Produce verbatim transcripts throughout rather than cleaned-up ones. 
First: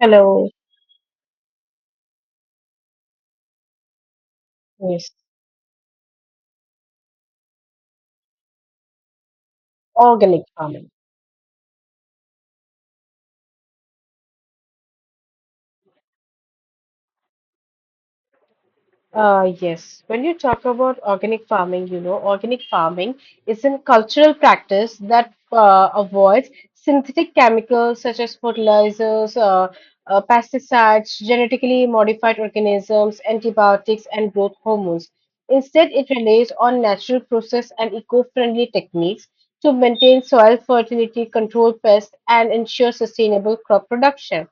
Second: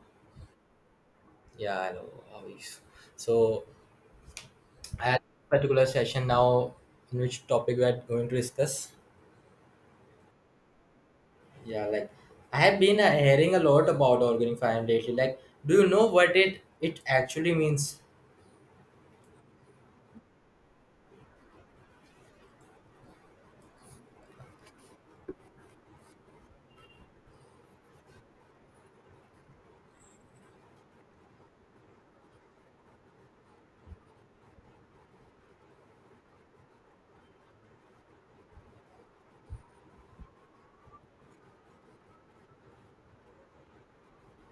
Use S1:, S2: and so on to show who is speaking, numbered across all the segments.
S1: Hello.
S2: Yeah, I know how it is. So I
S1: Yes,
S2: had a particular session now in which topic we are going to discuss.
S1: organic farming.
S2: Yeah, like I have been uh, hearing a lot about organic farming lately. Like, do you know what it it actually means?
S1: Uh, yes, when you talk about organic farming, you know, organic farming is a cultural practice that uh, avoids synthetic chemicals such as fertilizers, uh, uh, pesticides, genetically modified organisms, antibiotics, and growth hormones. Instead, it relies on natural process and eco-friendly techniques to maintain soil fertility, control pests, and ensure sustainable crop production.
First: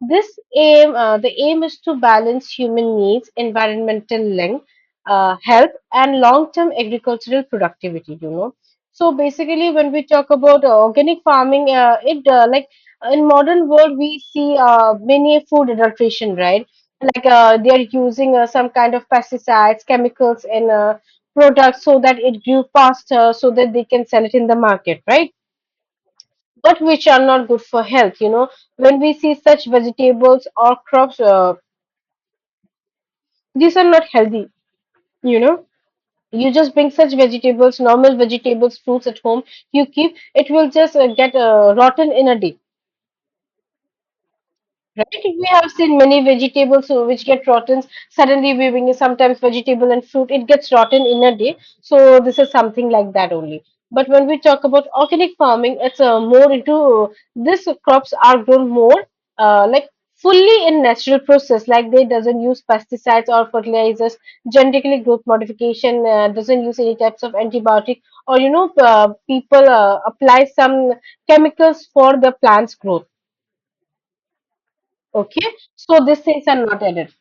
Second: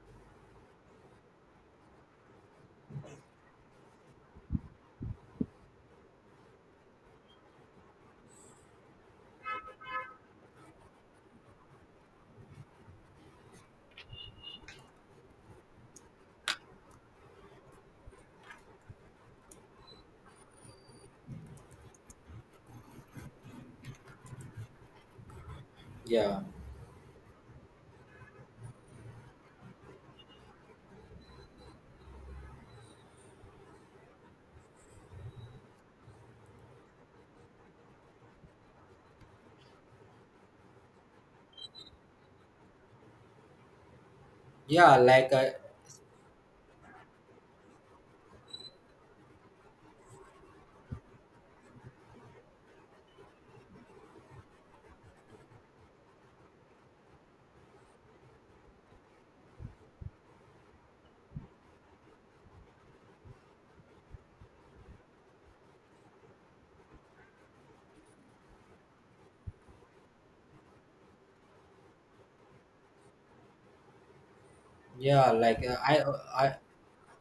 S1: This aim, uh, the aim is to balance human needs, environmental link, uh, health, and long-term agricultural productivity. You know, so basically, when we talk about uh, organic farming, uh, it uh, like in modern world we see uh, many food adulteration, right? Like uh, they are using uh, some kind of pesticides, chemicals in uh, products so that it grew faster, so that they can sell it in the market, right?
S2: Yeah,
S1: But which are not good for health, you know, when we see such vegetables or crops, uh, these are not healthy. You know, you just bring such vegetables, normal vegetables, fruits at home, you keep it, will just uh, get uh, rotten in a day.
S2: yeah,
S1: Right?
S2: like
S1: We
S2: uh,
S1: have seen many vegetables uh, which get rotten. Suddenly, we bring sometimes vegetable and fruit, it gets rotten in a day. So this is something like that only. But when we talk about organic farming, it's uh, more into this crops are grown more, uh, like fully in natural process. Like they doesn't use pesticides or fertilizers, genetically growth modification, uh, doesn't use any types of antibiotic, or, you know, uh, people uh, apply some chemicals for the plants growth.
S2: yeah,
S1: Okay,
S2: like uh, I
S1: so
S2: uh,
S1: these things
S2: I
S1: are not added.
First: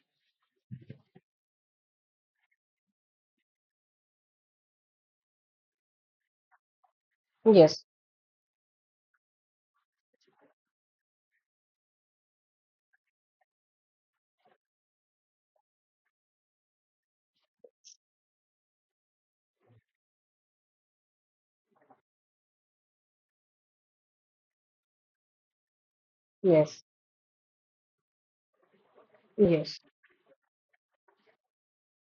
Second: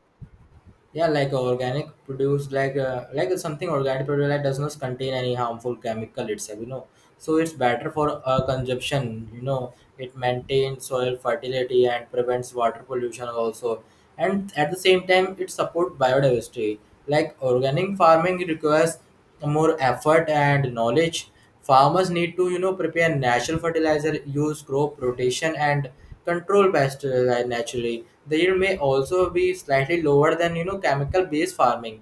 S2: yeah, like uh, organic produce, like uh, like something organic produce that does not contain any harmful chemical itself. You know, so it's
S1: Yes,
S2: better for uh, consumption. You know, it maintains soil fertility and prevents water pollution also, and at the same time it supports biodiversity. Like organic farming requires more effort and knowledge. Farmers need to, you know, prepare natural fertilizer, use crop rotation and control
S1: yes,
S2: pests uh, naturally. The yield may also be
S1: yes,
S2: slightly lower than, you know, chemical based farming.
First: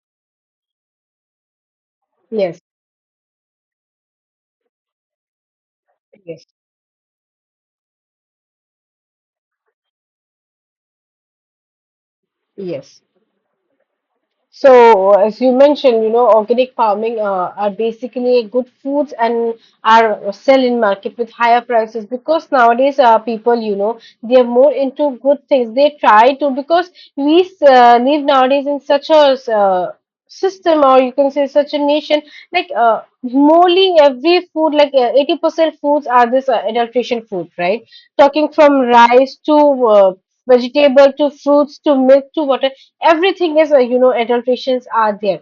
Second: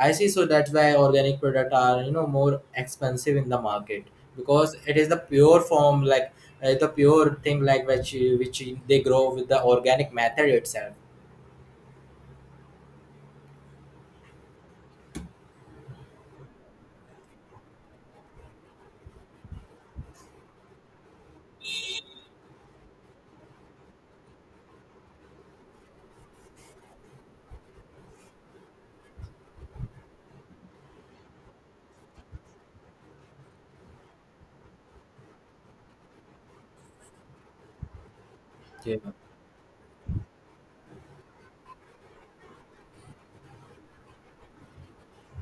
S2: I see. So that's why organic product are, you know,
S1: yes,
S2: more expensive in the market, because it is the pure form, like
S1: yes,
S2: uh, the pure thing, like which which they grow with the organic method itself.
S1: yes. So, as you mentioned, you know, organic farming uh, are basically good foods and are sell in market with higher prices, because nowadays uh, people, you know, they are more into good things. They try to, because we uh, live nowadays in such a uh, system, or you can say such a nation, like uh, morely every food, like uh, eighty percent foods are this uh, adulteration food, right? Talking from
S2: Yeah,
S1: rice to uh, vegetable to fruits to milk to water, everything is uh, you know adulterations are there,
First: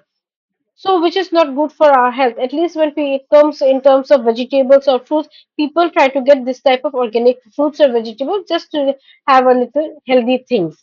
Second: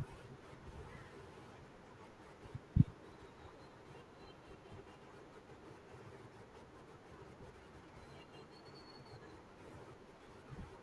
S1: so which is not good for our health. At least when we- it comes in terms of vegetables or fruits, people try to get this type of organic fruits or vegetables just to have a little healthy things,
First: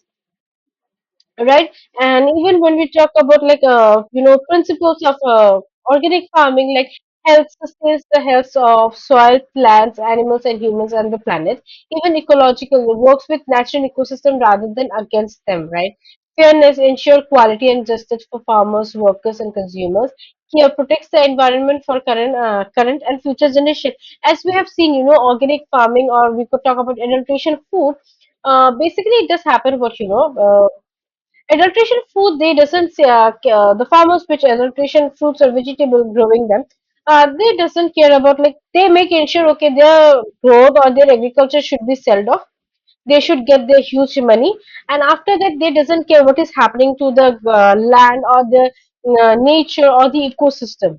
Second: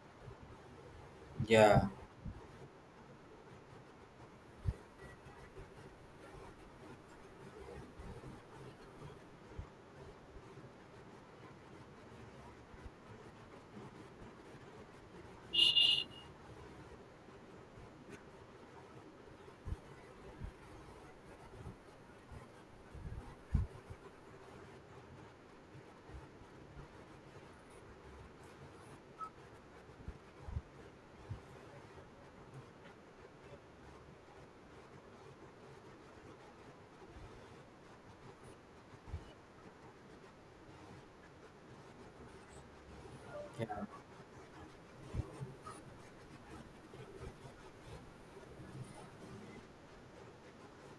S1: right?
S2: yeah,
S1: And even when we talk about, like, uh, you know, principles of uh, organic farming, like health sustains the health of soil, plants, animals, and humans, and the planet. Even ecological, it works with natural ecosystem rather than against them, right? Fairness ensure quality and justice for farmers, workers, and consumers. Here protects the environment for current uh, current and future generation. As we have seen, you know, organic farming, or we could talk about adaptation of food, uh, basically it does happen what, you know, uh, adulteration food, they doesn't uh, ca- uh, the farmers which adulteration fruits or vegetable growing them, uh, they doesn't care about, like they make ensure okay their growth or their agriculture should be sold off. They should
S2: yeah,
S1: get their huge money, and after that they doesn't care what is happening to the uh, land or the uh, nature or the ecosystem.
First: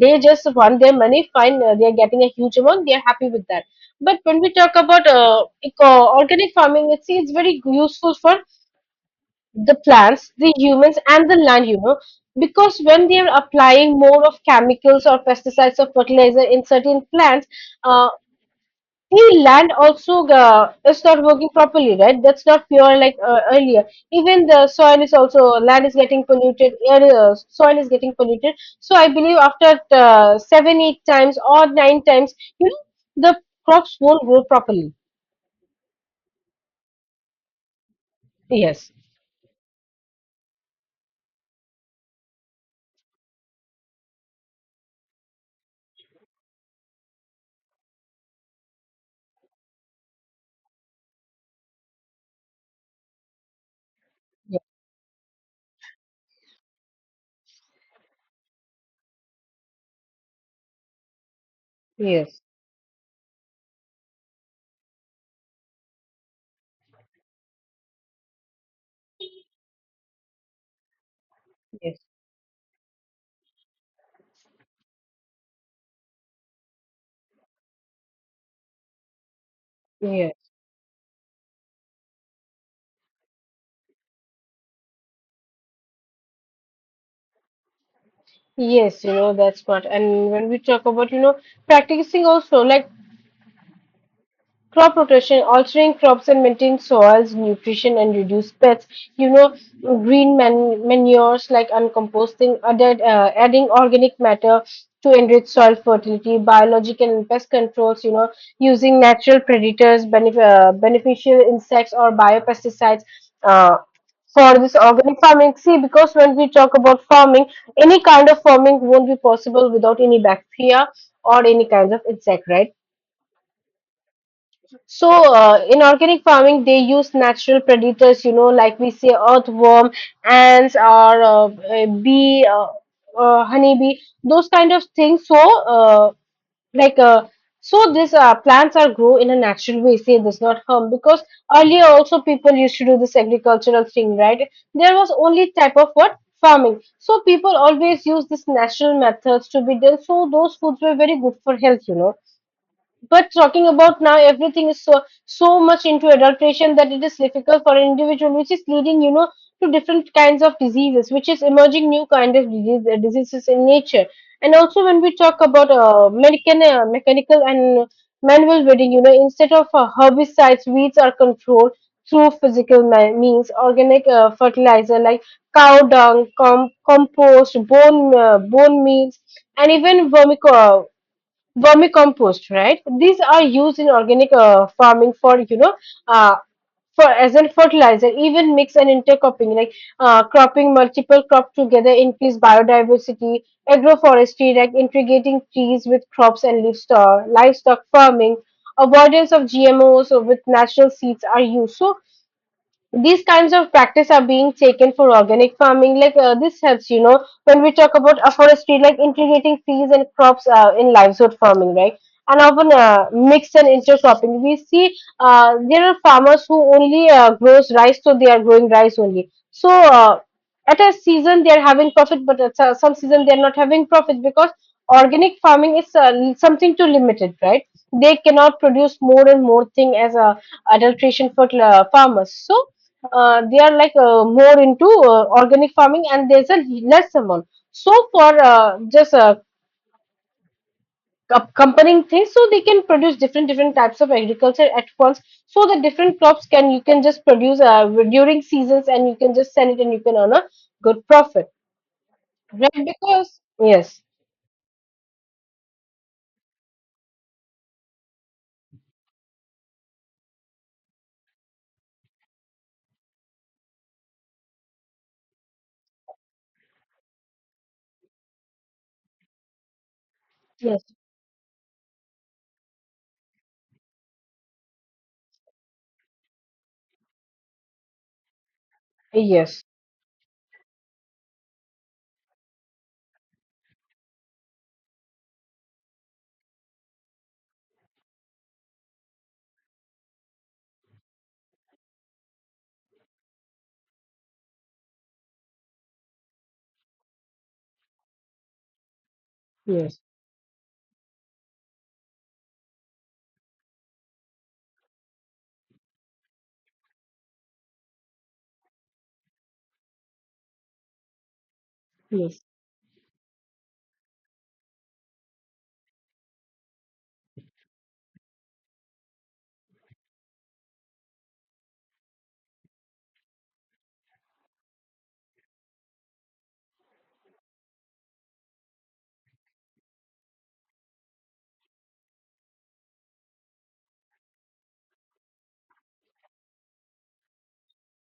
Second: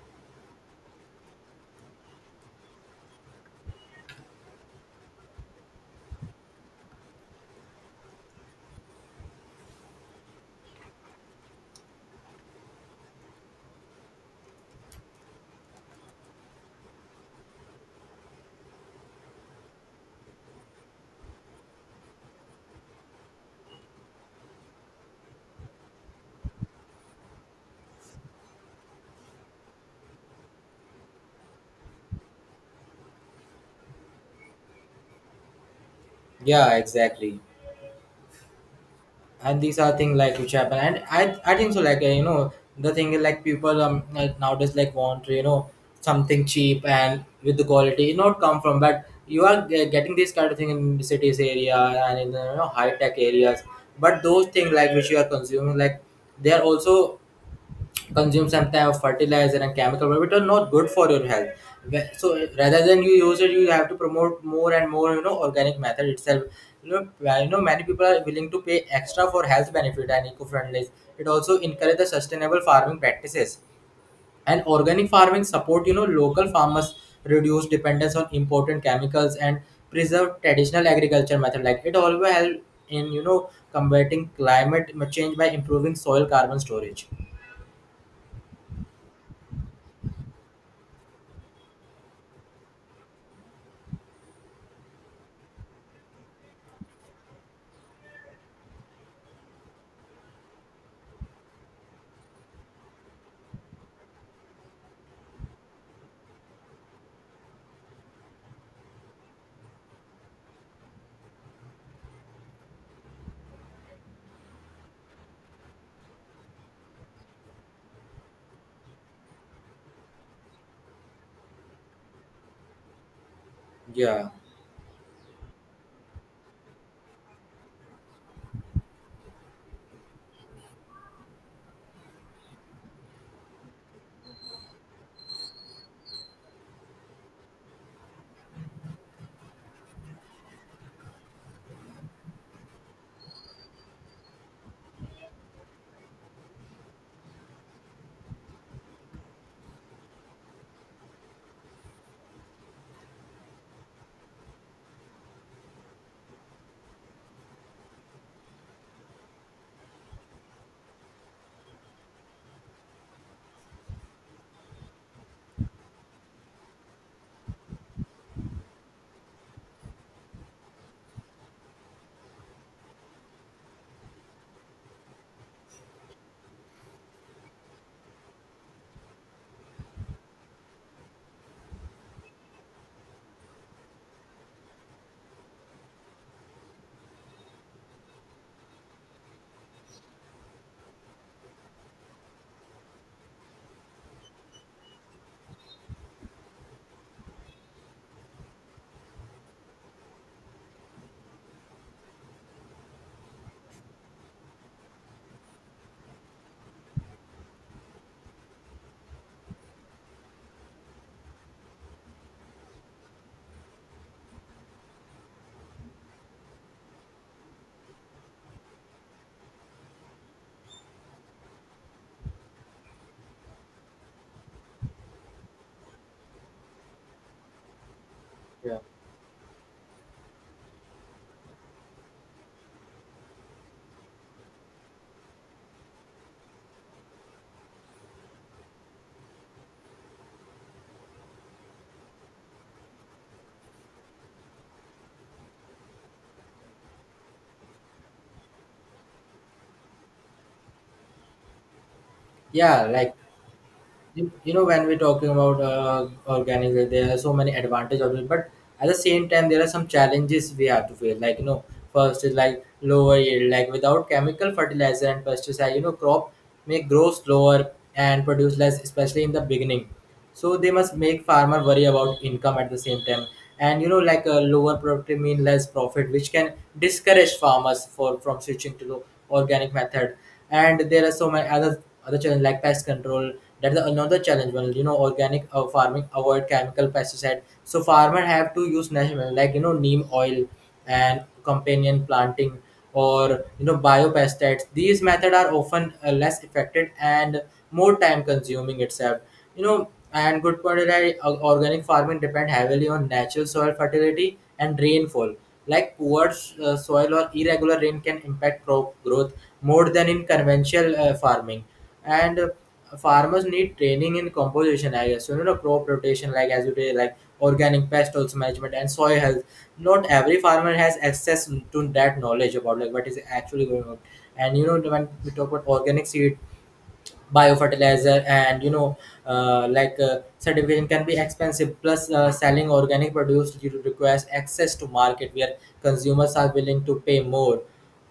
S1: They just want their money. Fine, uh, they are getting a huge amount. They are happy with that. But when we talk about uh, eco- organic farming, it's it's very useful for the plants, the humans, and the land, you know, because when they are applying more of chemicals or pesticides or fertilizer in certain plants, uh, the land also uh, is not working properly, right? That's not pure like uh, earlier. Even the soil is also land is getting polluted, air, uh, soil is getting polluted. So I believe after uh, seven, eight times or nine times, you know, the crops won't grow properly.
S2: yeah. Exactly.
S1: Yes,
S2: And these are things like which happen, and i i think so. Like, uh, you know, the thing is like people um uh, nowadays like want, you know, something cheap and with the quality not come from, but you are ge- getting this kind of thing in the cities area and in the, you know, high tech areas. But those
S1: yes,
S2: things like which you are consuming, like they are also consume some type of fertilizer and chemical which are not good for your health. Wh- so
S1: yes,
S2: rather than you use it, you have to promote more and more, you know, organic method itself. You know, uh, you know, many people are willing to pay extra for health benefit and eco-friendly. It also encourage
S1: yes.
S2: the sustainable farming practices, and organic farming support, you know, local farmers, reduce dependence on imported chemicals and preserve
S1: Yes.
S2: traditional agriculture method. Like it always help in, you know, combating climate change by improving soil carbon storage.
S1: Yes, you know, that's what. And when we talk about, you know, practicing also, like crop rotation, altering crops and maintaining soils, nutrition and reduce pests. You know, green man- manures like uncomposting, added, uh, adding organic matter to enrich soil fertility, biological and pest controls. You know, using natural predators, benef- uh, beneficial insects or biopesticides. Uh, for this organic farming, see, because when we talk about farming, any kind of farming won't be possible without any bacteria or any kinds of insect, right?
S2: Yeah,
S1: So, uh, in organic farming, they use natural predators, you know, like we say earthworm, ants, or uh, uh, bee, uh, uh, honeybee, those kind of things. So, uh, like, uh, so these uh, plants are grow in a natural way. Say this, not harm, because earlier also people used to do this agricultural thing, right? There was only type of what farming. So people always use this natural methods to be done. So those foods were very good for health, you know. But talking about now, everything is so so much into adulteration that it is difficult for an individual, which is leading, you know, to different kinds of diseases, which is emerging new kind of disease, uh, diseases in nature. And also, when we talk about uh, mechanical, uh, mechanical and manual weeding, you know, instead of uh, herbicides, weeds are controlled through physical me- means, organic uh, fertilizer like cow dung, com- compost, bone uh, bone meals, and even vermico vermicompost, right? These are used in organic uh, farming for, you know, uh, for as a fertilizer, even mix and intercropping, like uh, cropping multiple crops together, increase biodiversity, agroforestry, like integrating trees with crops and livestock, livestock farming, avoidance of G M Os with natural seeds are used. So these kinds of practice are being taken for organic farming, like uh, this helps, you know, when we talk about afforestry like integrating trees and crops uh, in livelihood farming, right? And often uh, mixed and intercropping, we see uh, there are farmers who only uh, grows rice, so they are growing rice only, so uh, at a season they are having profit, but at uh, some season they are not having profit, because organic farming is uh, something too limited, right? They cannot
S2: yeah.
S1: produce more and more thing as a adulteration for uh, farmers. So uh, they are like uh, more into uh, organic farming and there's a less amount. So for uh, just uh, com- comparing things, so they can produce different different types of agriculture at once. So the different crops can you can just produce uh, during seasons and you can just sell it and you can earn a good profit,
S2: Yeah,
S1: right?
S2: like,
S1: Because yes,
S2: you you know, when we're talking about uh, organic, like, there are so many advantages of it, but at the same time there are some challenges we have to face. Like, you know, first is like lower yield. Like without chemical fertilizer and pesticide, you know, crop may grow slower and produce less, especially in the beginning. So they
S1: yes,
S2: must make farmer worry about income at the same time. And, you know, like a lower productivity mean less profit, which can discourage farmers for from switching to the
S1: yes,
S2: organic method. And there are so many other other challenge, like pest control. That's another challenge. Well, you know, organic uh, farming avoid chemical pesticide, so farmer have to use natural, like, you know, neem oil and companion planting, or, you know, biopesticides. These methods are often uh, less effective and more time consuming itself, you know.
S1: yes,
S2: And good point is that uh, organic farming depend heavily on natural soil fertility and rainfall. Like poor uh, soil or irregular rain can impact crop growth more than in conventional uh, farming. And
S1: yes,
S2: uh, farmers need training in composition, I guess. So, you know, crop rotation, like as you did, like organic pest also management and soil health. Not every farmer has access to that knowledge about, like, what is actually going on. And, you know, when we talk about organic seed, biofertilizer and, you know, uh, like uh, certification can be expensive. Plus uh, selling organic produce you requires access to market where consumers are willing to pay more.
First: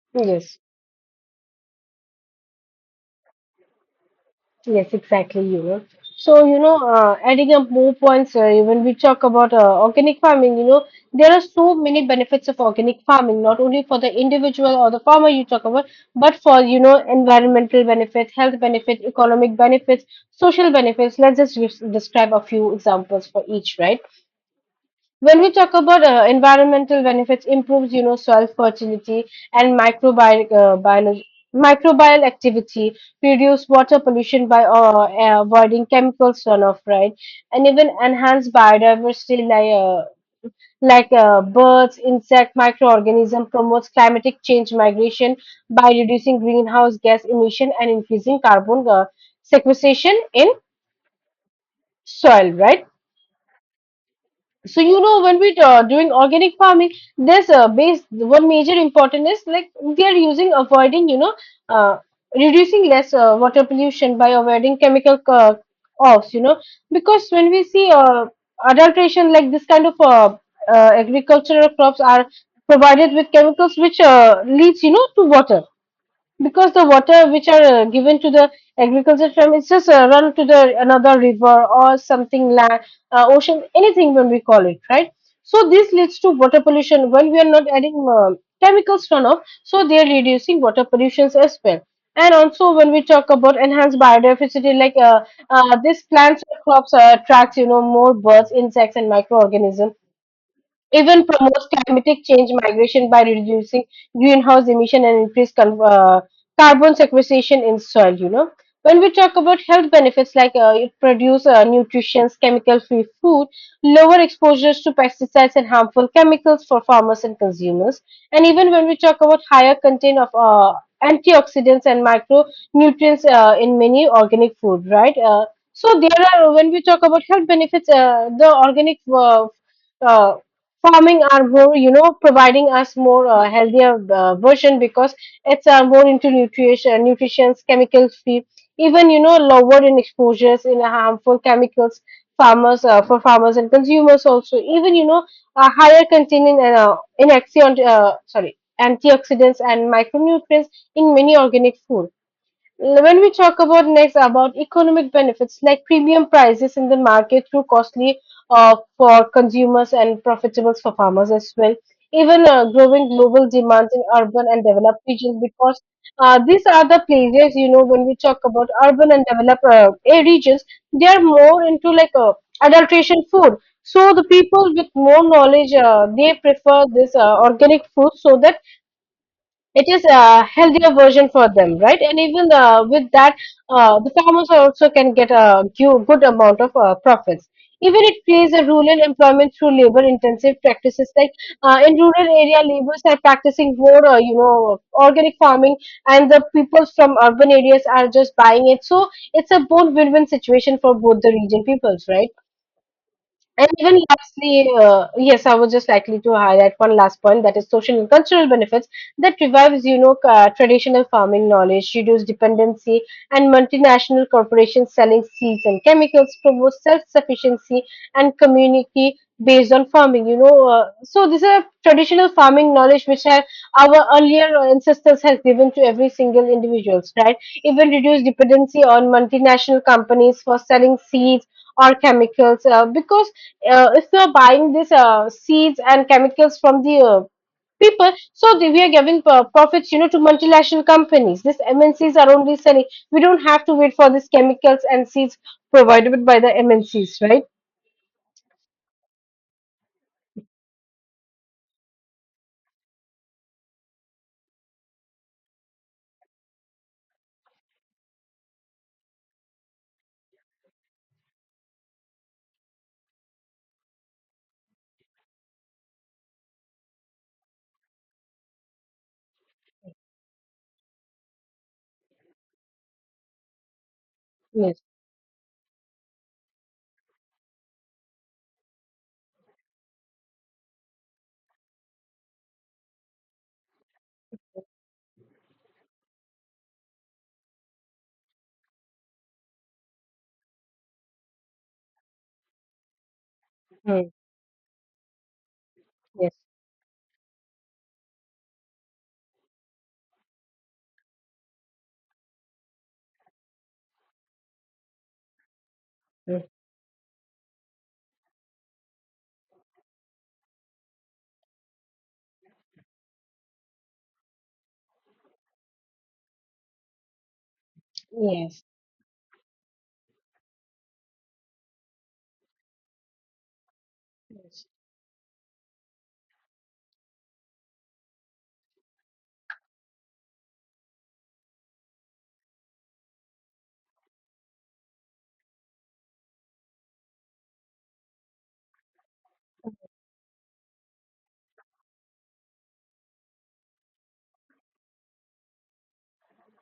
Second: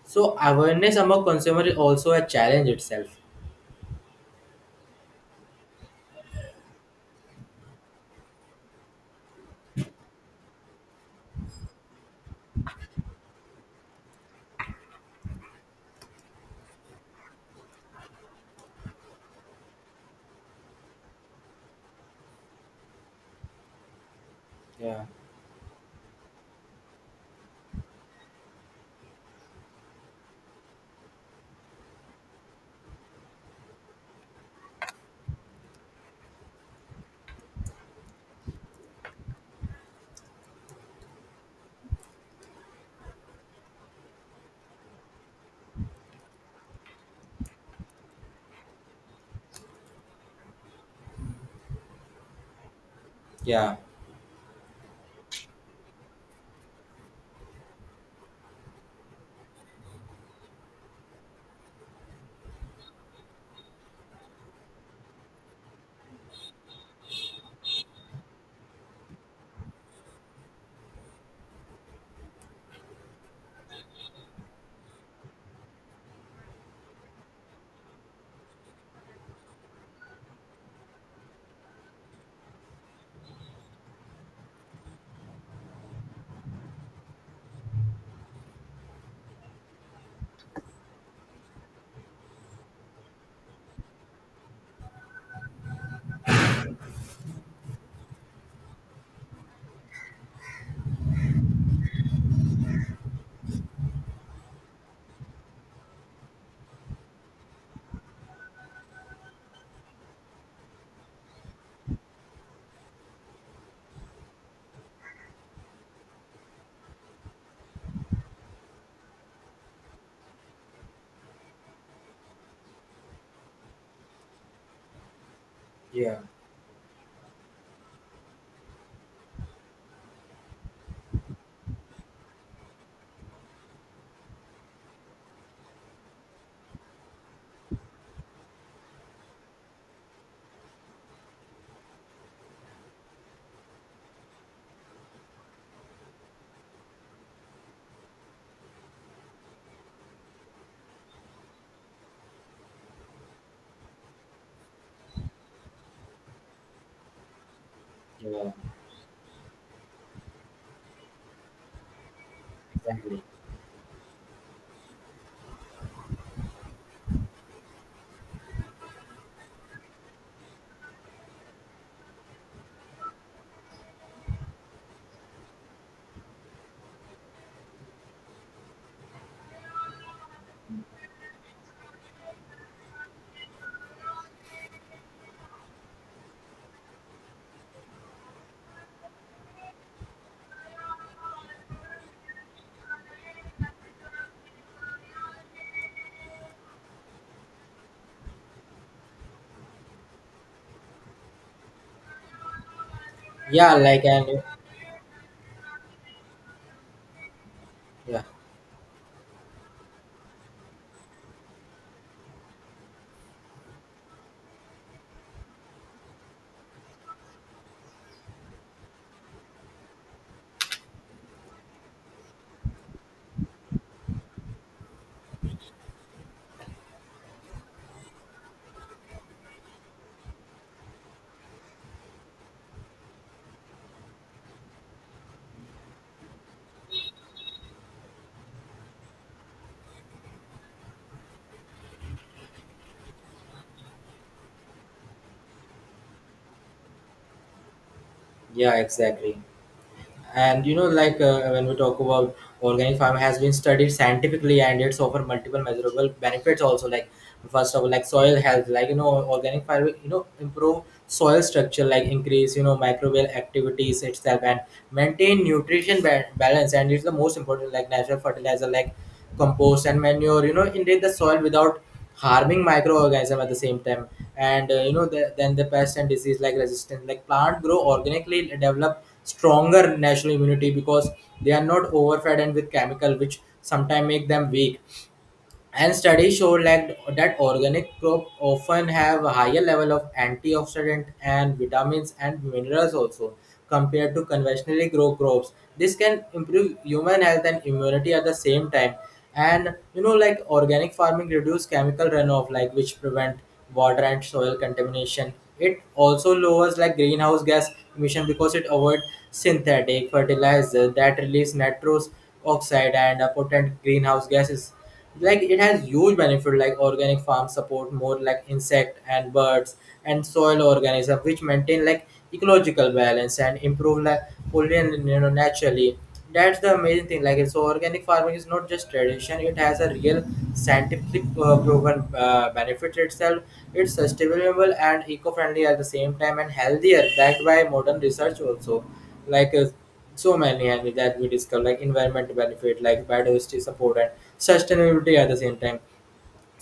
S2: So
S1: yes.
S2: awareness among consumer is also a challenge itself.
S1: Yes, exactly, you know. So, you know, uh, adding up more points, uh, when we talk about uh, organic farming, you know, there are so many benefits of organic farming, not only for the individual or the farmer you talk about, but for, you know, environmental benefits, health benefits, economic benefits, social benefits. Let's just res- describe a few examples for each, right?
S2: Yeah,
S1: When we talk about uh, environmental benefits, improves, you know, soil fertility and microbial uh, biolo- microbial activity, reduce water pollution by uh, uh, avoiding chemical runoff, right, and even enhance biodiversity, like. Uh, like uh, birds, insect, microorganism promotes climatic change migration by reducing greenhouse gas emission and increasing carbon uh, sequestration in soil, right?
S2: yeah,
S1: So, you know, when we uh, doing organic farming, there's a base. One major important is like we are using avoiding, you know, uh, reducing less uh, water pollution by avoiding chemical uh, offs, you know, because when we see uh, adulteration, like this kind of uh, uh, agricultural crops are provided with chemicals which uh, leads, you know, to water, because the water which are uh, given to the agriculture farm is just uh, run to the another river or something land, uh, ocean, anything when we call it, right? So this leads to water pollution when we are not adding uh, chemicals turn off, so they are reducing water pollutions as well. And also when we talk about enhanced biodiversity, like uh, uh, these plants or crops uh, attracts, you know, more birds, insects, and microorganisms, even promotes climatic change migration by reducing greenhouse emission and increase con- uh, carbon sequestration in soil, you know. When we talk about health benefits, like uh, it produce uh, nutritious, chemical free food, lower exposures to pesticides and harmful chemicals for farmers and consumers, and even when we talk about higher content of uh, antioxidants and micronutrients uh, in many organic food, right? Uh, so
S2: yeah.
S1: there are, when we talk about health benefits, uh, the organic uh, uh, farming are more, you know, providing us more uh, healthier uh, version, because it's uh, more into nutrition, nutritions, chemicals free, even, you know, lower in exposures in harmful chemicals, farmers, uh, for farmers and consumers also, even, you know, a higher containing uh, in axion uh, sorry antioxidants and micronutrients in many organic food. When we talk about next about economic benefits, like premium prices in the market through costly
S2: Yeah,
S1: uh, for consumers and profitable for farmers as well. Even uh, growing
S2: exactly.
S1: global demands in urban and developed regions. Because uh, these are the places, you know, when we talk about urban and developed uh, eh, regions, they are more into like uh, adulteration food. So the people with more knowledge, uh, they prefer this uh, organic food, so that it is a healthier version for them, right? And even uh, with that, uh, the farmers also can get a gu- good amount of uh, profits. Even it creates a rural employment through labor intensive practices like uh, in rural area laborers are practicing more, uh, you know organic farming, and the people from urban areas are just buying it. So it's a both win-win situation for both the region peoples, right? And
S2: Yeah,
S1: even
S2: like. And
S1: lastly, uh, yes, I was just likely to highlight one last point, that is social and
S2: yeah,
S1: cultural benefits that revives, you know, uh, traditional farming knowledge, reduce dependency, and multinational corporations selling seeds and chemicals, promote self-sufficiency and community based on farming. You know, uh, so these are traditional farming knowledge which have our earlier ancestors has given to every single individuals, right? Even reduce dependency on multinational companies for selling seeds or chemicals, uh, because uh, if we are buying these uh, seeds and chemicals from the uh, people, so the, we are giving uh, profits, you know, to multinational companies. These M N Cs are only selling. We don't have to wait for these chemicals and seeds provided by the M N Cs, right?
S2: yeah, exactly. And, you know, like uh, when we talk about organic farming has been studied scientifically, and it's offer multiple measurable benefits also. Like first of all, like soil health, like, you know, organic farming, you know, improve soil structure, like increase, you know, microbial activities itself and maintain nutrition ba- balance. And it's the most important, like natural fertilizer like compost and manure, you know, invade the soil without harming microorganism at the same time. And uh,
S1: Yes.
S2: you know the, then the pest and disease like resistance, like plant grow organically and develop stronger natural immunity, because they are not overfed and with chemical which sometimes make them weak. And studies show like that organic crop often have a higher level of antioxidant and vitamins and minerals also
S1: Mm.
S2: compared to conventionally grow crops. This can
S1: Yes.
S2: improve human health and immunity at the same time. And, you know, like organic farming reduce chemical runoff, like which prevent water and soil contamination. It also
S1: Mm.
S2: lowers like greenhouse gas emission, because it avoid synthetic fertilizer that release nitrous oxide and a potent greenhouse gases. Like it has huge benefit, like organic farms support more like
S1: Yes.
S2: insect and birds and soil organism which maintain like ecological balance and improve like pollination, you know, naturally. That's the amazing thing, like. So organic farming is not just tradition, it has a real scientific uh, proven uh, benefit itself. It's sustainable and eco-friendly at the same time, and healthier, backed by modern research also. Like uh, so many, and that we discuss like environmental benefit, like biodiversity support and sustainability at the same time.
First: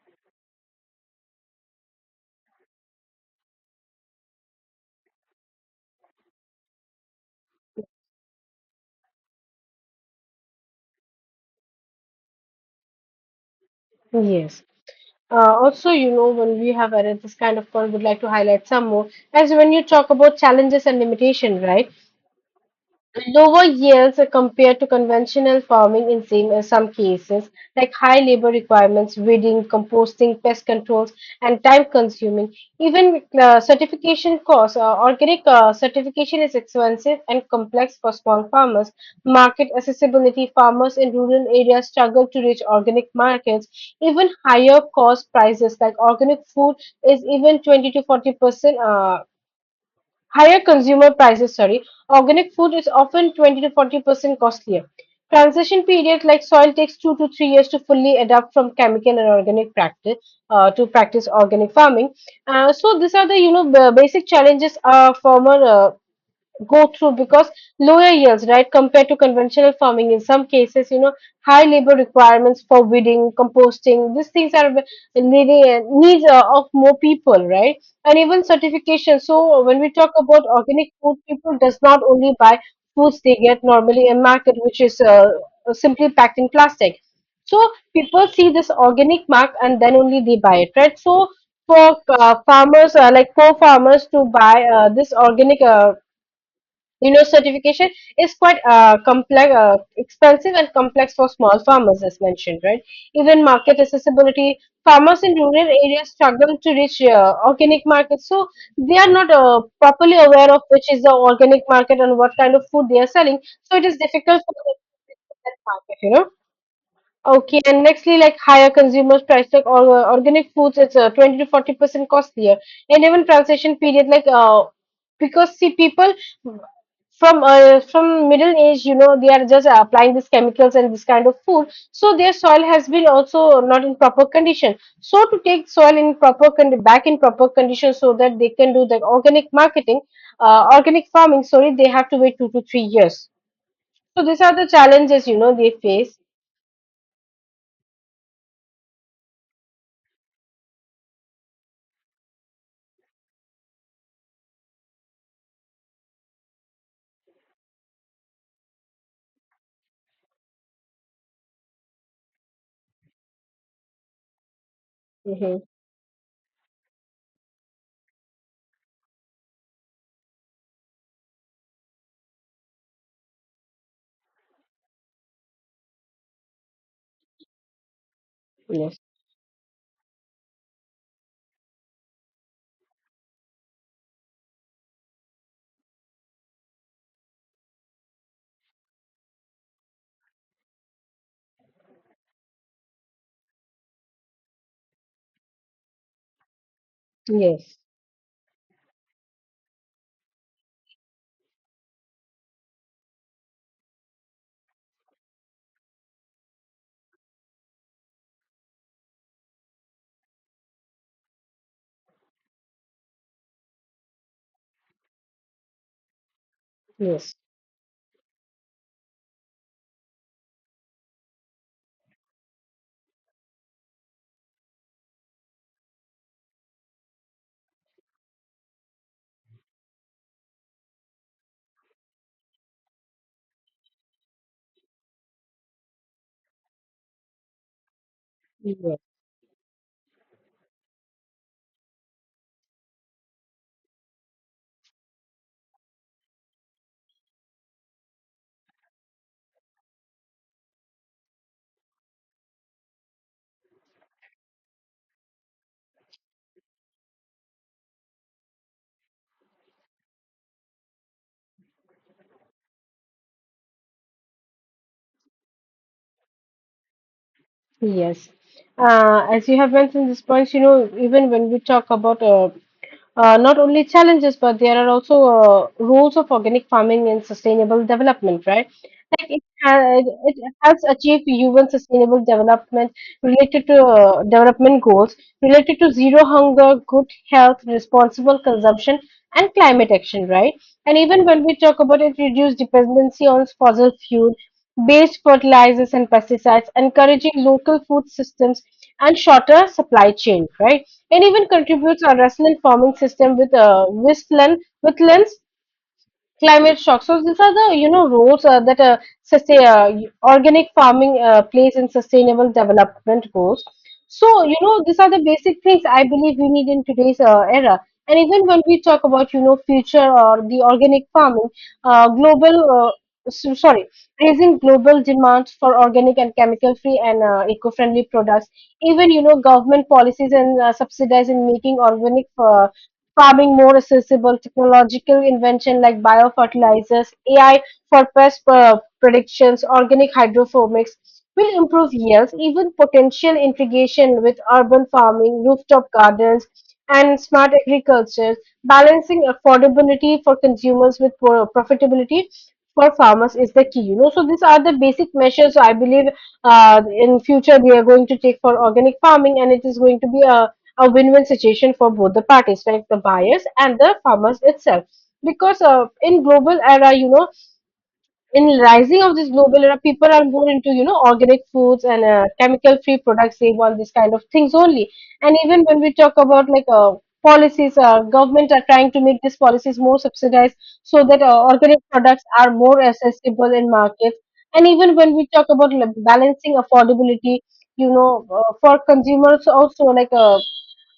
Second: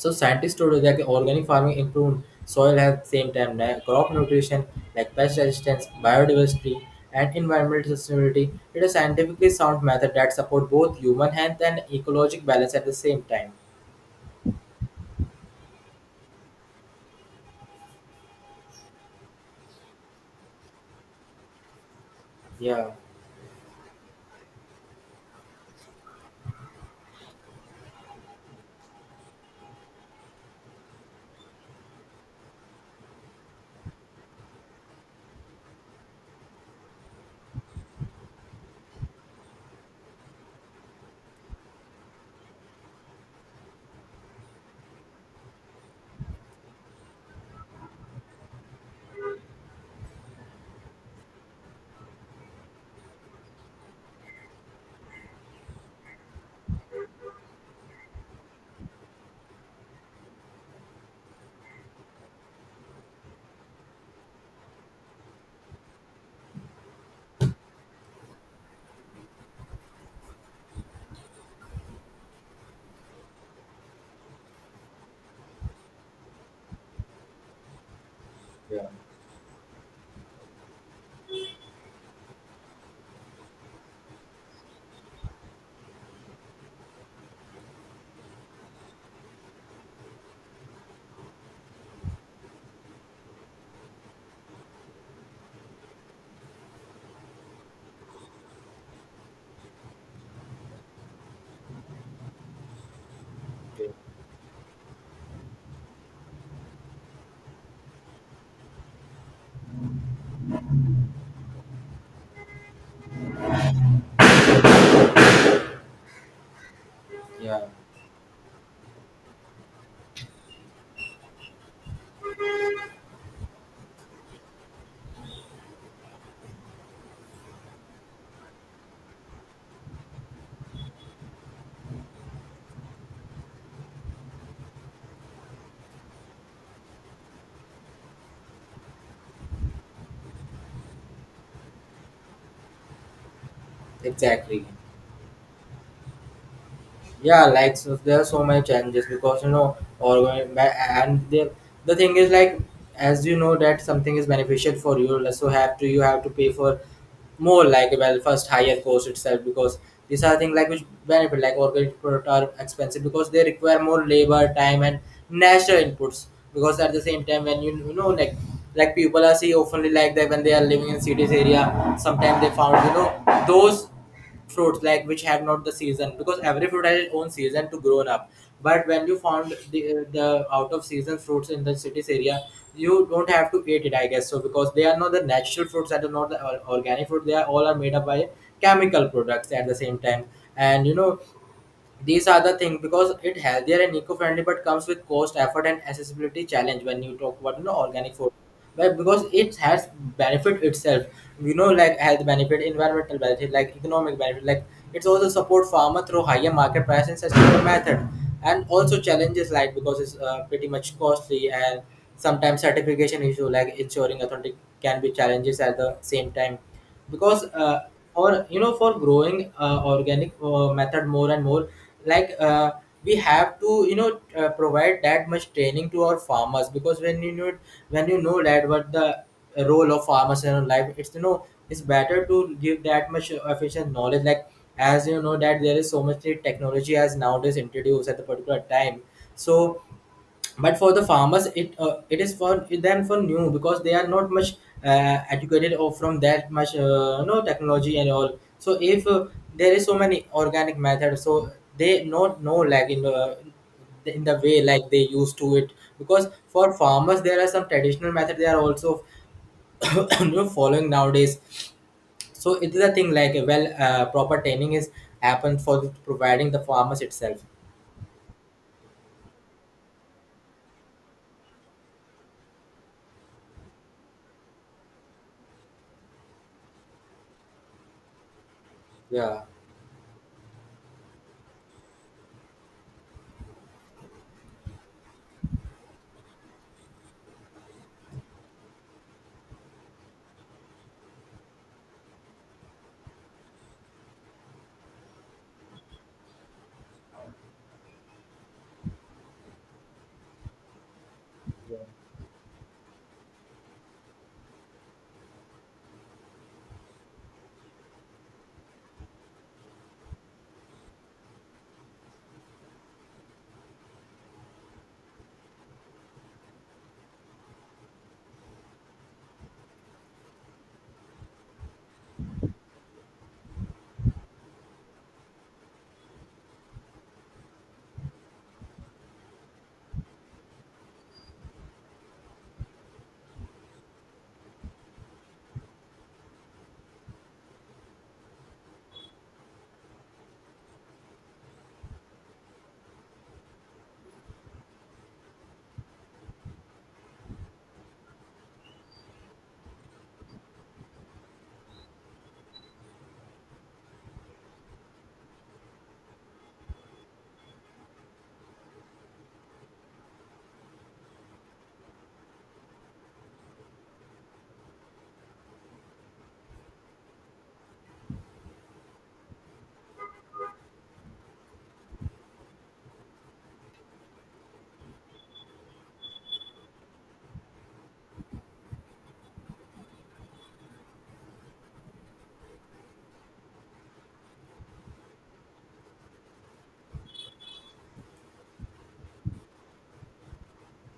S2: So scientists told that organic farming improved soil health, same time like crop nutrition, like pest resistance, biodiversity and environmental sustainability. It is a scientifically sound method that support both human health and ecologic balance at the same time.
S1: Yes. Uh, also, you know, when we have arranged this kind of call, would like to highlight some more. As when you talk about challenges and limitation, right?
S2: Yeah,
S1: Lower yields are compared to conventional farming in same- uh, some cases, like high labor requirements, weeding, composting, pest controls, and time-consuming. Even uh, certification costs. Uh, organic uh, certification is expensive and complex for small farmers. Market accessibility. Farmers in rural areas struggle to reach organic markets. Even higher cost prices, like organic food, is even twenty to forty percent uh, higher consumer prices, sorry, organic food is often twenty to forty percent costlier. Transition periods, like soil takes two to three years to fully adapt from chemical and organic practice uh, to practice organic farming. Uh, so these are the, you know, the basic challenges uh, farmer uh, go through. Because lower yields, right, compared to conventional farming. In some cases, you know, high labor requirements for weeding, composting. These things are ve- needing needs uh, of more people, right? And even
S2: yeah,
S1: certification. So when we talk about organic food, people does not only buy foods they get normally in market, which is uh, simply packed in plastic. So people see this organic mark and then only they buy it, right? So for uh, farmers, uh, like poor farmers, to buy uh, this organic. Uh, you know, certification is quite uh, complex, uh, expensive and complex for small farmers, as mentioned, right? Even market accessibility, farmers in rural areas struggle to reach uh, organic markets, so they are not uh, properly aware of which is the organic market and what kind of food they are selling. So it is difficult for them to reach that market, you know. Okay,
S2: yeah,
S1: and nextly, like higher consumers price tag or uh, organic foods, it's uh, twenty to forty percent costlier, and even transition period, like uh, because see people from uh, from middle age, you know, they are just applying these chemicals and this kind of food, so their soil has been also not in proper condition. So to take soil in proper condi back in proper condition, so that they can do the organic marketing, uh, organic farming, sorry, they have to wait two to three years. So these are
S2: exactly.
S1: the challenges, you know, they face.
S2: Yeah, like, so there are so many challenges because, you know, or and the the thing is like, as you know that something is beneficial for you, like, so have to you have to pay for more, like, well, first higher cost itself, because these are things like which benefit like organic products are expensive because they require more labor time and
S1: Mm-hmm.
S2: natural inputs. Because at the same time, when you, you know like like people are see oftenly like that when they are living in cities area, sometimes they found, you know, those fruits like which have not the season, because every fruit has its own season to grown up. But when you found the the out of season fruits in the cities area, you don't have to eat it, I guess so, because they are not the natural fruits, that are not the or- organic fruit, they are all are made up by chemical products at the same time. And, you know, these are the things, because it healthier and eco-friendly, but comes with cost, effort, and accessibility challenge. When you talk about, you know,
S1: Yes,
S2: organic food, but because it has benefit itself, you know, like health benefit, environmental benefit, like economic benefit, like it's also support farmer through higher market price and sustainable method, and also challenges like, because it's uh, pretty much costly, and sometimes certification issue, like ensuring authentic can be challenges at the same time.
S1: yes,
S2: Because uh, or, you know, for growing uh, organic uh, method more and more, like uh, we have to, you know, uh, provide that much training to our farmers, because when you know, when you know that what the role of farmers in our life, it's, you know, it's better to give that much efficient knowledge. Like, as you know that there is so much technology as nowadays introduced at the particular
S1: yes,
S2: time. So, but for the farmers it uh, it is for then for new, because they are not much uh, educated or from that much uh, no technology and all. So if uh, there is so many organic methods, so they not know like in the in the way like they used to it. Because for farmers there are some traditional method they are also you know, following nowadays. So it is a thing like uh, well, uh, proper training is happened for providing the farmers itself.
S1: yes. Uh, as you have mentioned these points, you know, even when we talk about, uh, uh, not only challenges, but there are also uh, roles of organic farming and sustainable development, right? Like it,
S2: Yeah,
S1: ha- it helps achieve human sustainable development related to uh, development goals related to zero hunger, good health, responsible consumption, and climate action, right? And even when we talk about it, reduce dependency on fossil fuels based fertilizers and pesticides, encouraging local food systems and shorter supply chain, right? And even
S2: yeah,
S1: contributes our resilient farming system with uh, wetland, wetlands climate shock. So these are the, you know, roles uh, that uh, sustain, uh, organic farming uh, plays in sustainable development goals. So you know these are the basic things I believe we need in today's uh, era. And even when we talk about, you know, future or the organic farming, uh, global uh, so- sorry, raising global demands for organic and chemical free and uh, eco friendly products. Even you know government policies and uh, subsidizing making organic. Uh, farming more accessible, technological invention like biofertilizers, A I for pest uh, predictions, organic hydroponics will improve yields, even potential integration with urban farming, rooftop gardens, and smart agriculture, balancing affordability for consumers with pro- profitability for farmers is the key. You know, so these are the basic measures I believe uh, in future we are going to take for organic farming, and it is going to be a a win-win situation for both the parties, like the buyers and the farmers itself. Because uh, in global era, you know, in rising of this global era, people are more into, you know, organic foods and uh, chemical-free products. They want this kind of things only. And even when we talk about like uh, policies, uh, government are trying to make these policies more subsidized so that uh, organic products are more accessible in markets. And even when we talk about like, balancing affordability, you know, uh, for consumers also like uh,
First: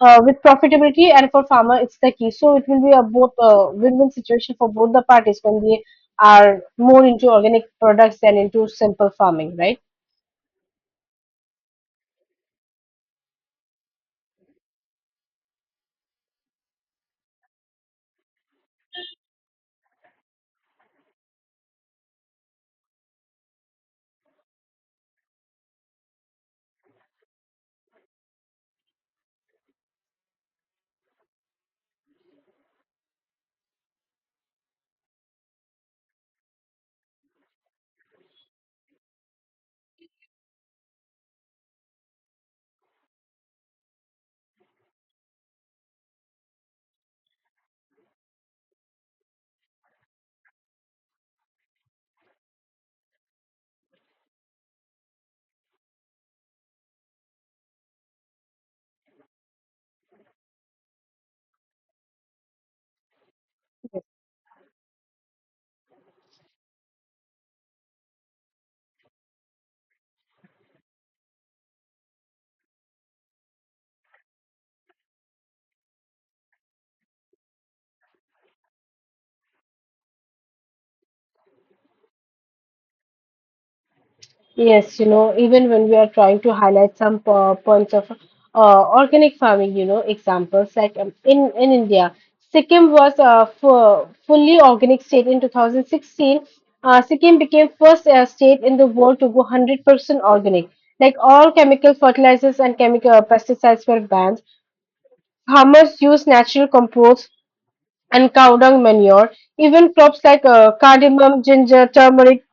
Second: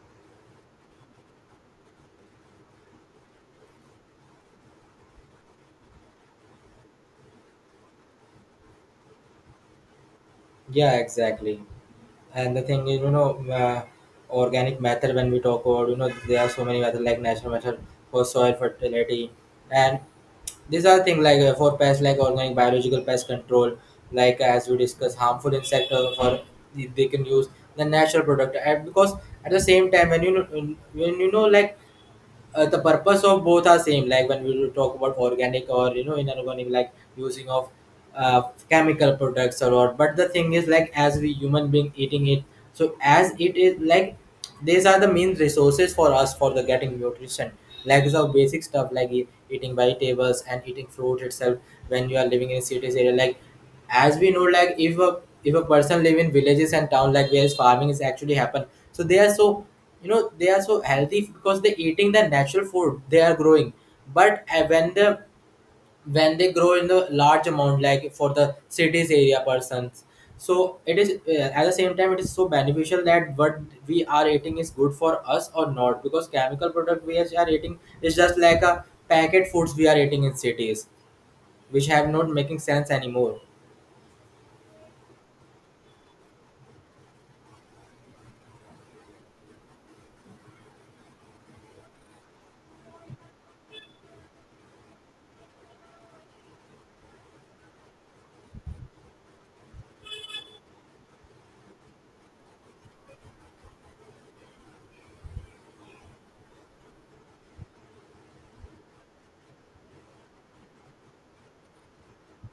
S1: uh, with profitability and for farmer it's the key, so it will be a both uh, win-win situation for both the parties when they are more into organic products than into simple farming, right?
S2: yeah, exactly. And the thing is, you know, uh, organic method when we talk about, you know, there are so many methods, like natural method for soil fertility, and these are things like uh, for pests like organic biological pest control, like as we discuss harmful insect uh, for they they can use the natural product. And because at the same time when you know, when you know like uh, the purpose of both are same, like when we will talk about organic or, you know, inorganic, like using of uh, chemical products or what, but the thing is like as we human being eating it, so as it is like, these are the main resources for us for the getting nutrition, like the basic stuff like e- eating vegetables and eating fruit itself. When you are living in cities area, like, as we know, like if a, if a person live in villages and town, like where farming is actually happen, so they are so, you know, they are so healthy because they're eating the natural food they are growing. But uh, when the, when they grow in the large amount, like for the cities area persons, so it is uh, at the same time it is so beneficial that what we are eating is good for us or not, because chemical product we are eating is just like a packet foods we are eating in cities, which have not making sense anymore.
S1: Yes, you know, even when we are trying to highlight some po- points of uh, organic farming, you know, examples like um, in in India, Sikkim was a fu- fully organic state in two thousand sixteen. Uh, Sikkim became first uh, state in the world to go one hundred percent organic. Like all chemical fertilizers and chemical pesticides were banned. Farmers used natural compost and cow dung manure. Even crops like uh, cardamom, ginger, turmeric,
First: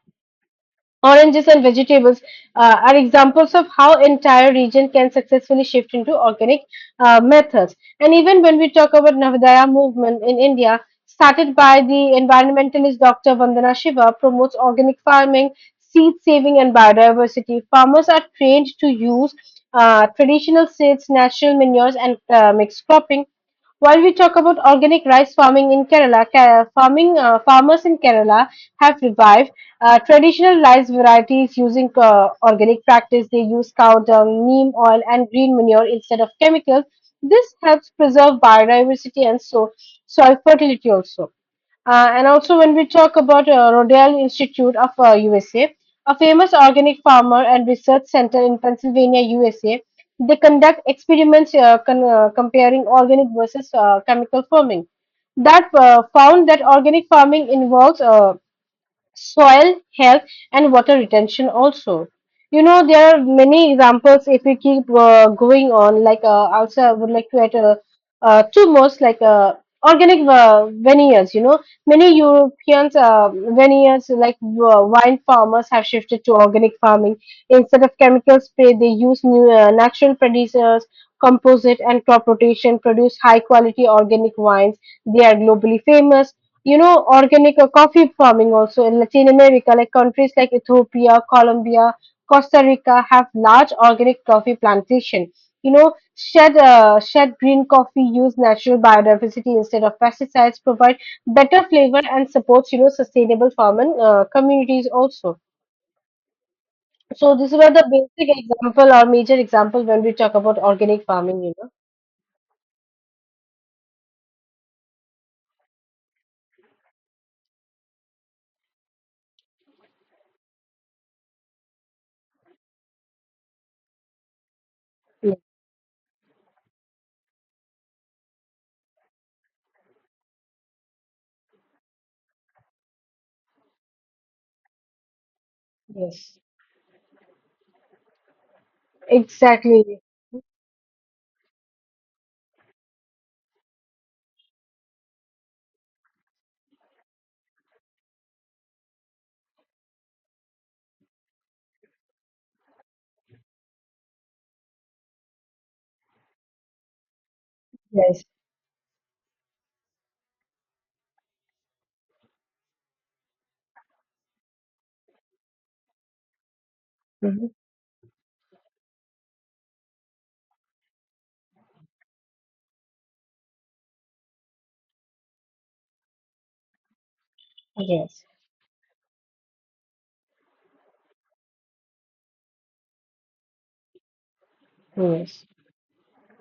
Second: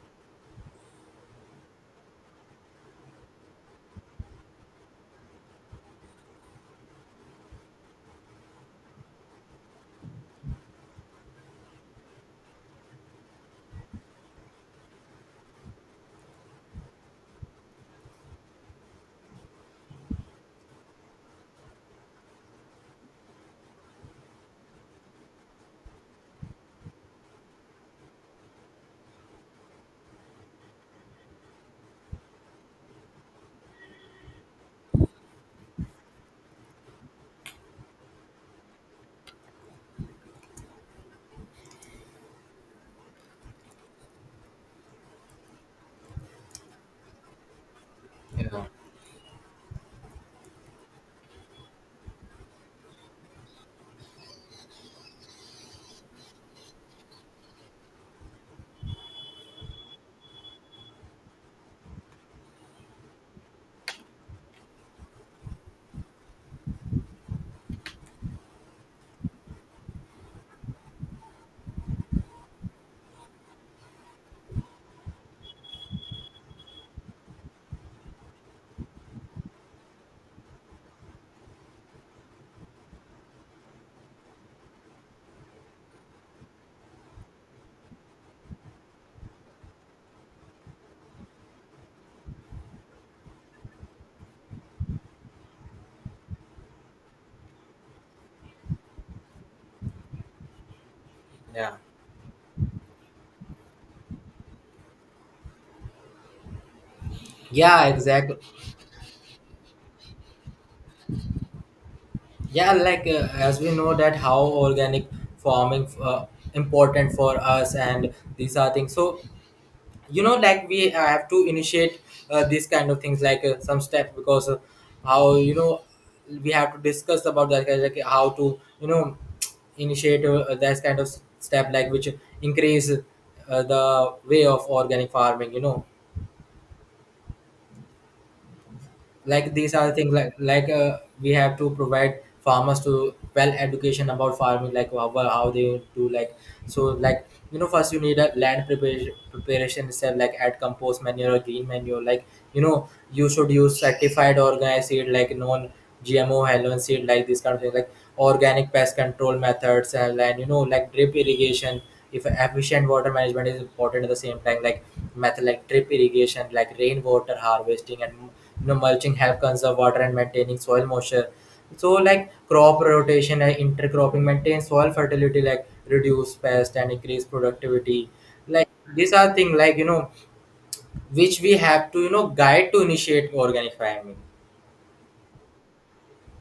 S1: oranges, and vegetables uh, are examples of how entire region can successfully shift into organic uh, methods. And even when we talk about Navadaya movement in India, started by the environmentalist Doctor Vandana Shiva, promotes organic farming, seed saving, and biodiversity. Farmers are trained to use uh, traditional seeds, natural manures, and uh, mixed cropping, while we talk about organic rice farming in Kerala. Ke- farming uh, Farmers in Kerala have revived uh, traditional rice varieties using uh, organic practice. They use cow dung, neem oil, and green manure instead of chemicals. This helps preserve biodiversity and so soil fertility also. Uh, and also, when we talk about uh, Rodale Institute of uh, U S A, a a famous organic farmer and research center in
S2: Yeah,
S1: Pennsylvania, U S A, they conduct experiments uh, con- uh, comparing organic versus uh, chemical farming. That uh, found that organic farming involves uh, soil health and water retention also. You know, there are many examples if we keep uh, going on. Like uh, also I would like to add uh, uh, two more, like uh, organic uh, vineyards, you know, many Europeans uh, vineyards, like uh, wine farmers have shifted to organic farming. Instead of chemical spray, they use new uh, natural producers, composite and crop rotation, produce high quality organic wines. They are globally famous. You know, organic or coffee farming also in Latin America, like countries like Ethiopia, Colombia, Costa Rica have large organic coffee plantation. You know, shed uh, shed green coffee, use natural biodiversity instead of pesticides, provide better
S2: yeah,
S1: flavor and supports, you know, sustainable farming uh, communities also. So these were
S2: yeah,
S1: the
S2: exactly.
S1: basic example or major example when we talk about organic farming, you know.
S2: Yeah, like uh, as we know that how organic farming uh, important for us, and these are things. So, you know, like we uh, have to initiate uh, these kind of things, like uh, some steps, because uh, how,
S1: Yes,
S2: you know, we have to discuss about that kind of, like how to, you know, initiate uh, that kind of step, like which increase uh, the way of organic farming, you know.
S1: yes.
S2: Like, these are the
S1: Exactly,
S2: things like like uh, we have to provide farmers to well education about farming, like how, well, how they do, like, so, like, you know, first you need a land preparation preparation itself, like add compost manure or green manure. Like, you know, you should use certified organic seed like non gmo halogen seed, like this kind of thing. Like
S1: yes,
S2: organic pest control methods, and, and you know, like drip irrigation if efficient water management is important at the same time, like method like drip irrigation, like rainwater
S1: hmm,
S2: harvesting and, you know, mulching help conserve water and maintaining soil moisture. So like crop rotation and intercropping maintain soil fertility, like reduce pest and increase productivity.
S1: yes,
S2: Like these are things, like, you know, which we have to, you know, guide to initiate organic farming.
S1: yes.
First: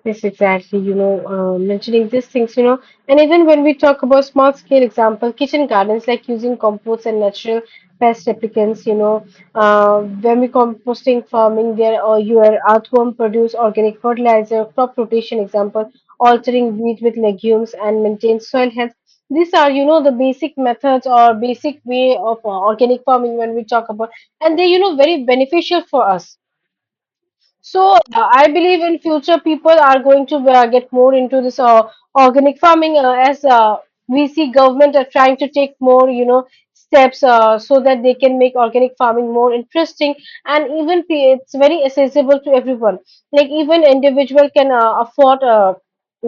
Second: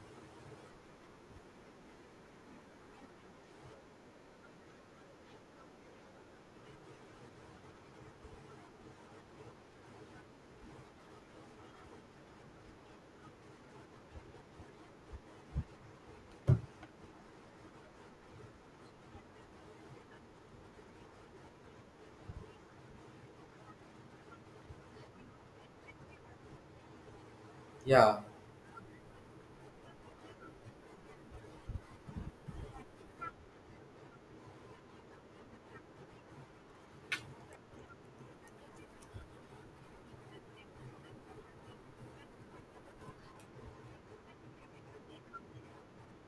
S1: Yes, exactly. You know, uh, mentioning these things, you know, and even when we talk about small scale example, kitchen gardens like using compost and natural pest replicants, you know, uh, when we composting farming there or your earthworm produce organic fertilizer, crop rotation example, altering wheat with legumes and maintain soil health. These are, you know, the basic methods or basic way of uh, organic farming when we talk about, and they're, you know, very beneficial for us. So uh,
S2: Yeah,
S1: I believe in future people are going to uh, get more into this uh, organic farming uh, as uh, we see government are trying to take more, you know, steps uh, so that they can make organic farming more interesting and even p- it's very accessible to everyone. Like even individual can uh, afford uh,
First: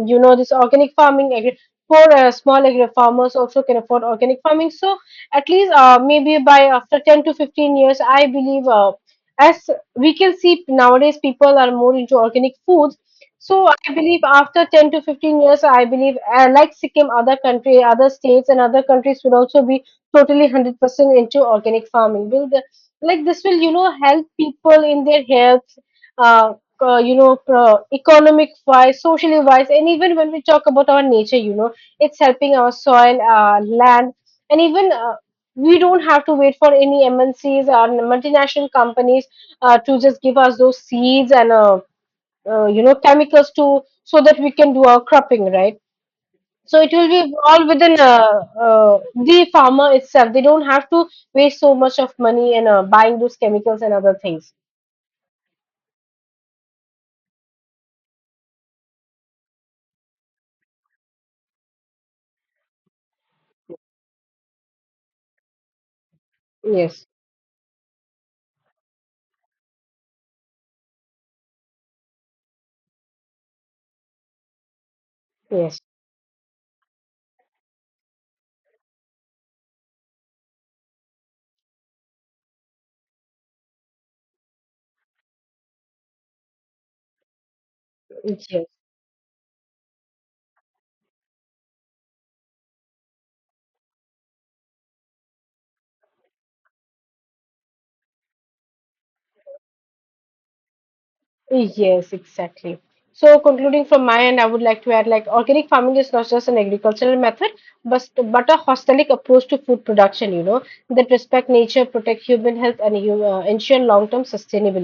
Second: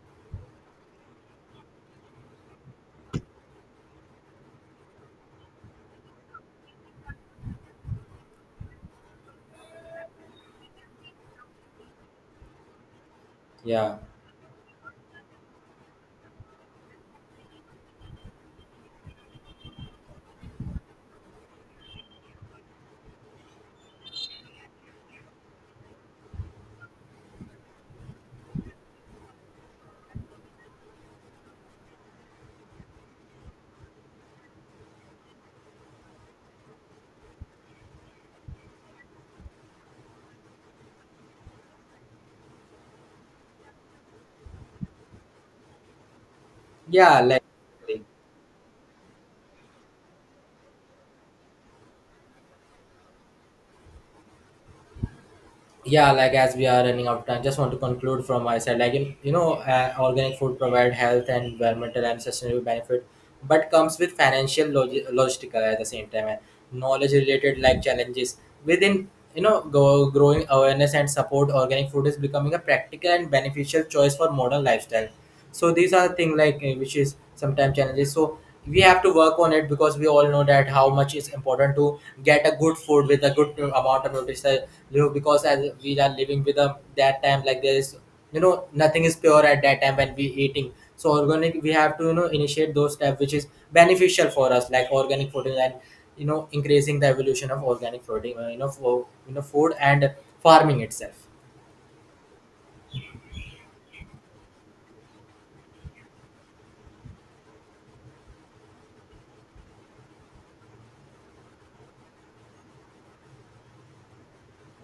S1: you know this organic farming. Agri- Poor uh, small agri farmers also can afford organic farming. So at least uh, maybe by after ten to fifteen years, I believe. Uh, as we can see nowadays people are more into organic foods. So I
S2: yeah,
S1: believe after ten to fifteen years, I believe uh, like Sikkim, other country, other states and other countries will also be totally one hundred percent into organic farming. Will the, like this will, you know, help people in their health, uh, uh, you know, pro- economic wise, socially wise, and even when we talk about our nature, you know, it's helping our soil, uh, land, and even uh, we don't have to wait for any M N Cs or multinational companies uh, to just give us those seeds and uh, uh, you know chemicals to, so that we can do our cropping, right? So it will
S2: yeah,
S1: be
S2: like
S1: all within uh, uh, the farmer itself. They don't have to waste so much of money and uh, buying those chemicals and other things.
S2: yeah, like as we are running out of time, just want to conclude from my side, like in, you know, uh, organic food provide health and environmental and sustainable benefit, but comes with financial log- logistical at the same time, and
S1: Yes,
S2: knowledge related like challenges. Within, you know, go, growing awareness and support, organic food is becoming a practical and beneficial choice for modern lifestyle. So
S1: yes,
S2: these are the thing like uh, which is sometimes challenges, so we have to work on it, because we all know that how much is important to get a good food with a good uh, amount of nutrition. You know, because as we are living with a that time, like there is, you know, nothing is pure at that time when we eating. So organic, we have to, you know, initiate those steps which is beneficial for us, like organic protein and, you know, increasing the evolution of organic protein, uh, you know, for, you know, food and farming itself.
S1: yes, yes, exactly. So concluding from my end, I would like to add, like, organic farming is not just an agricultural method, but but a holistic approach to food production, you know, that respect nature, protect human health, and you uh, ensure long term sustainability.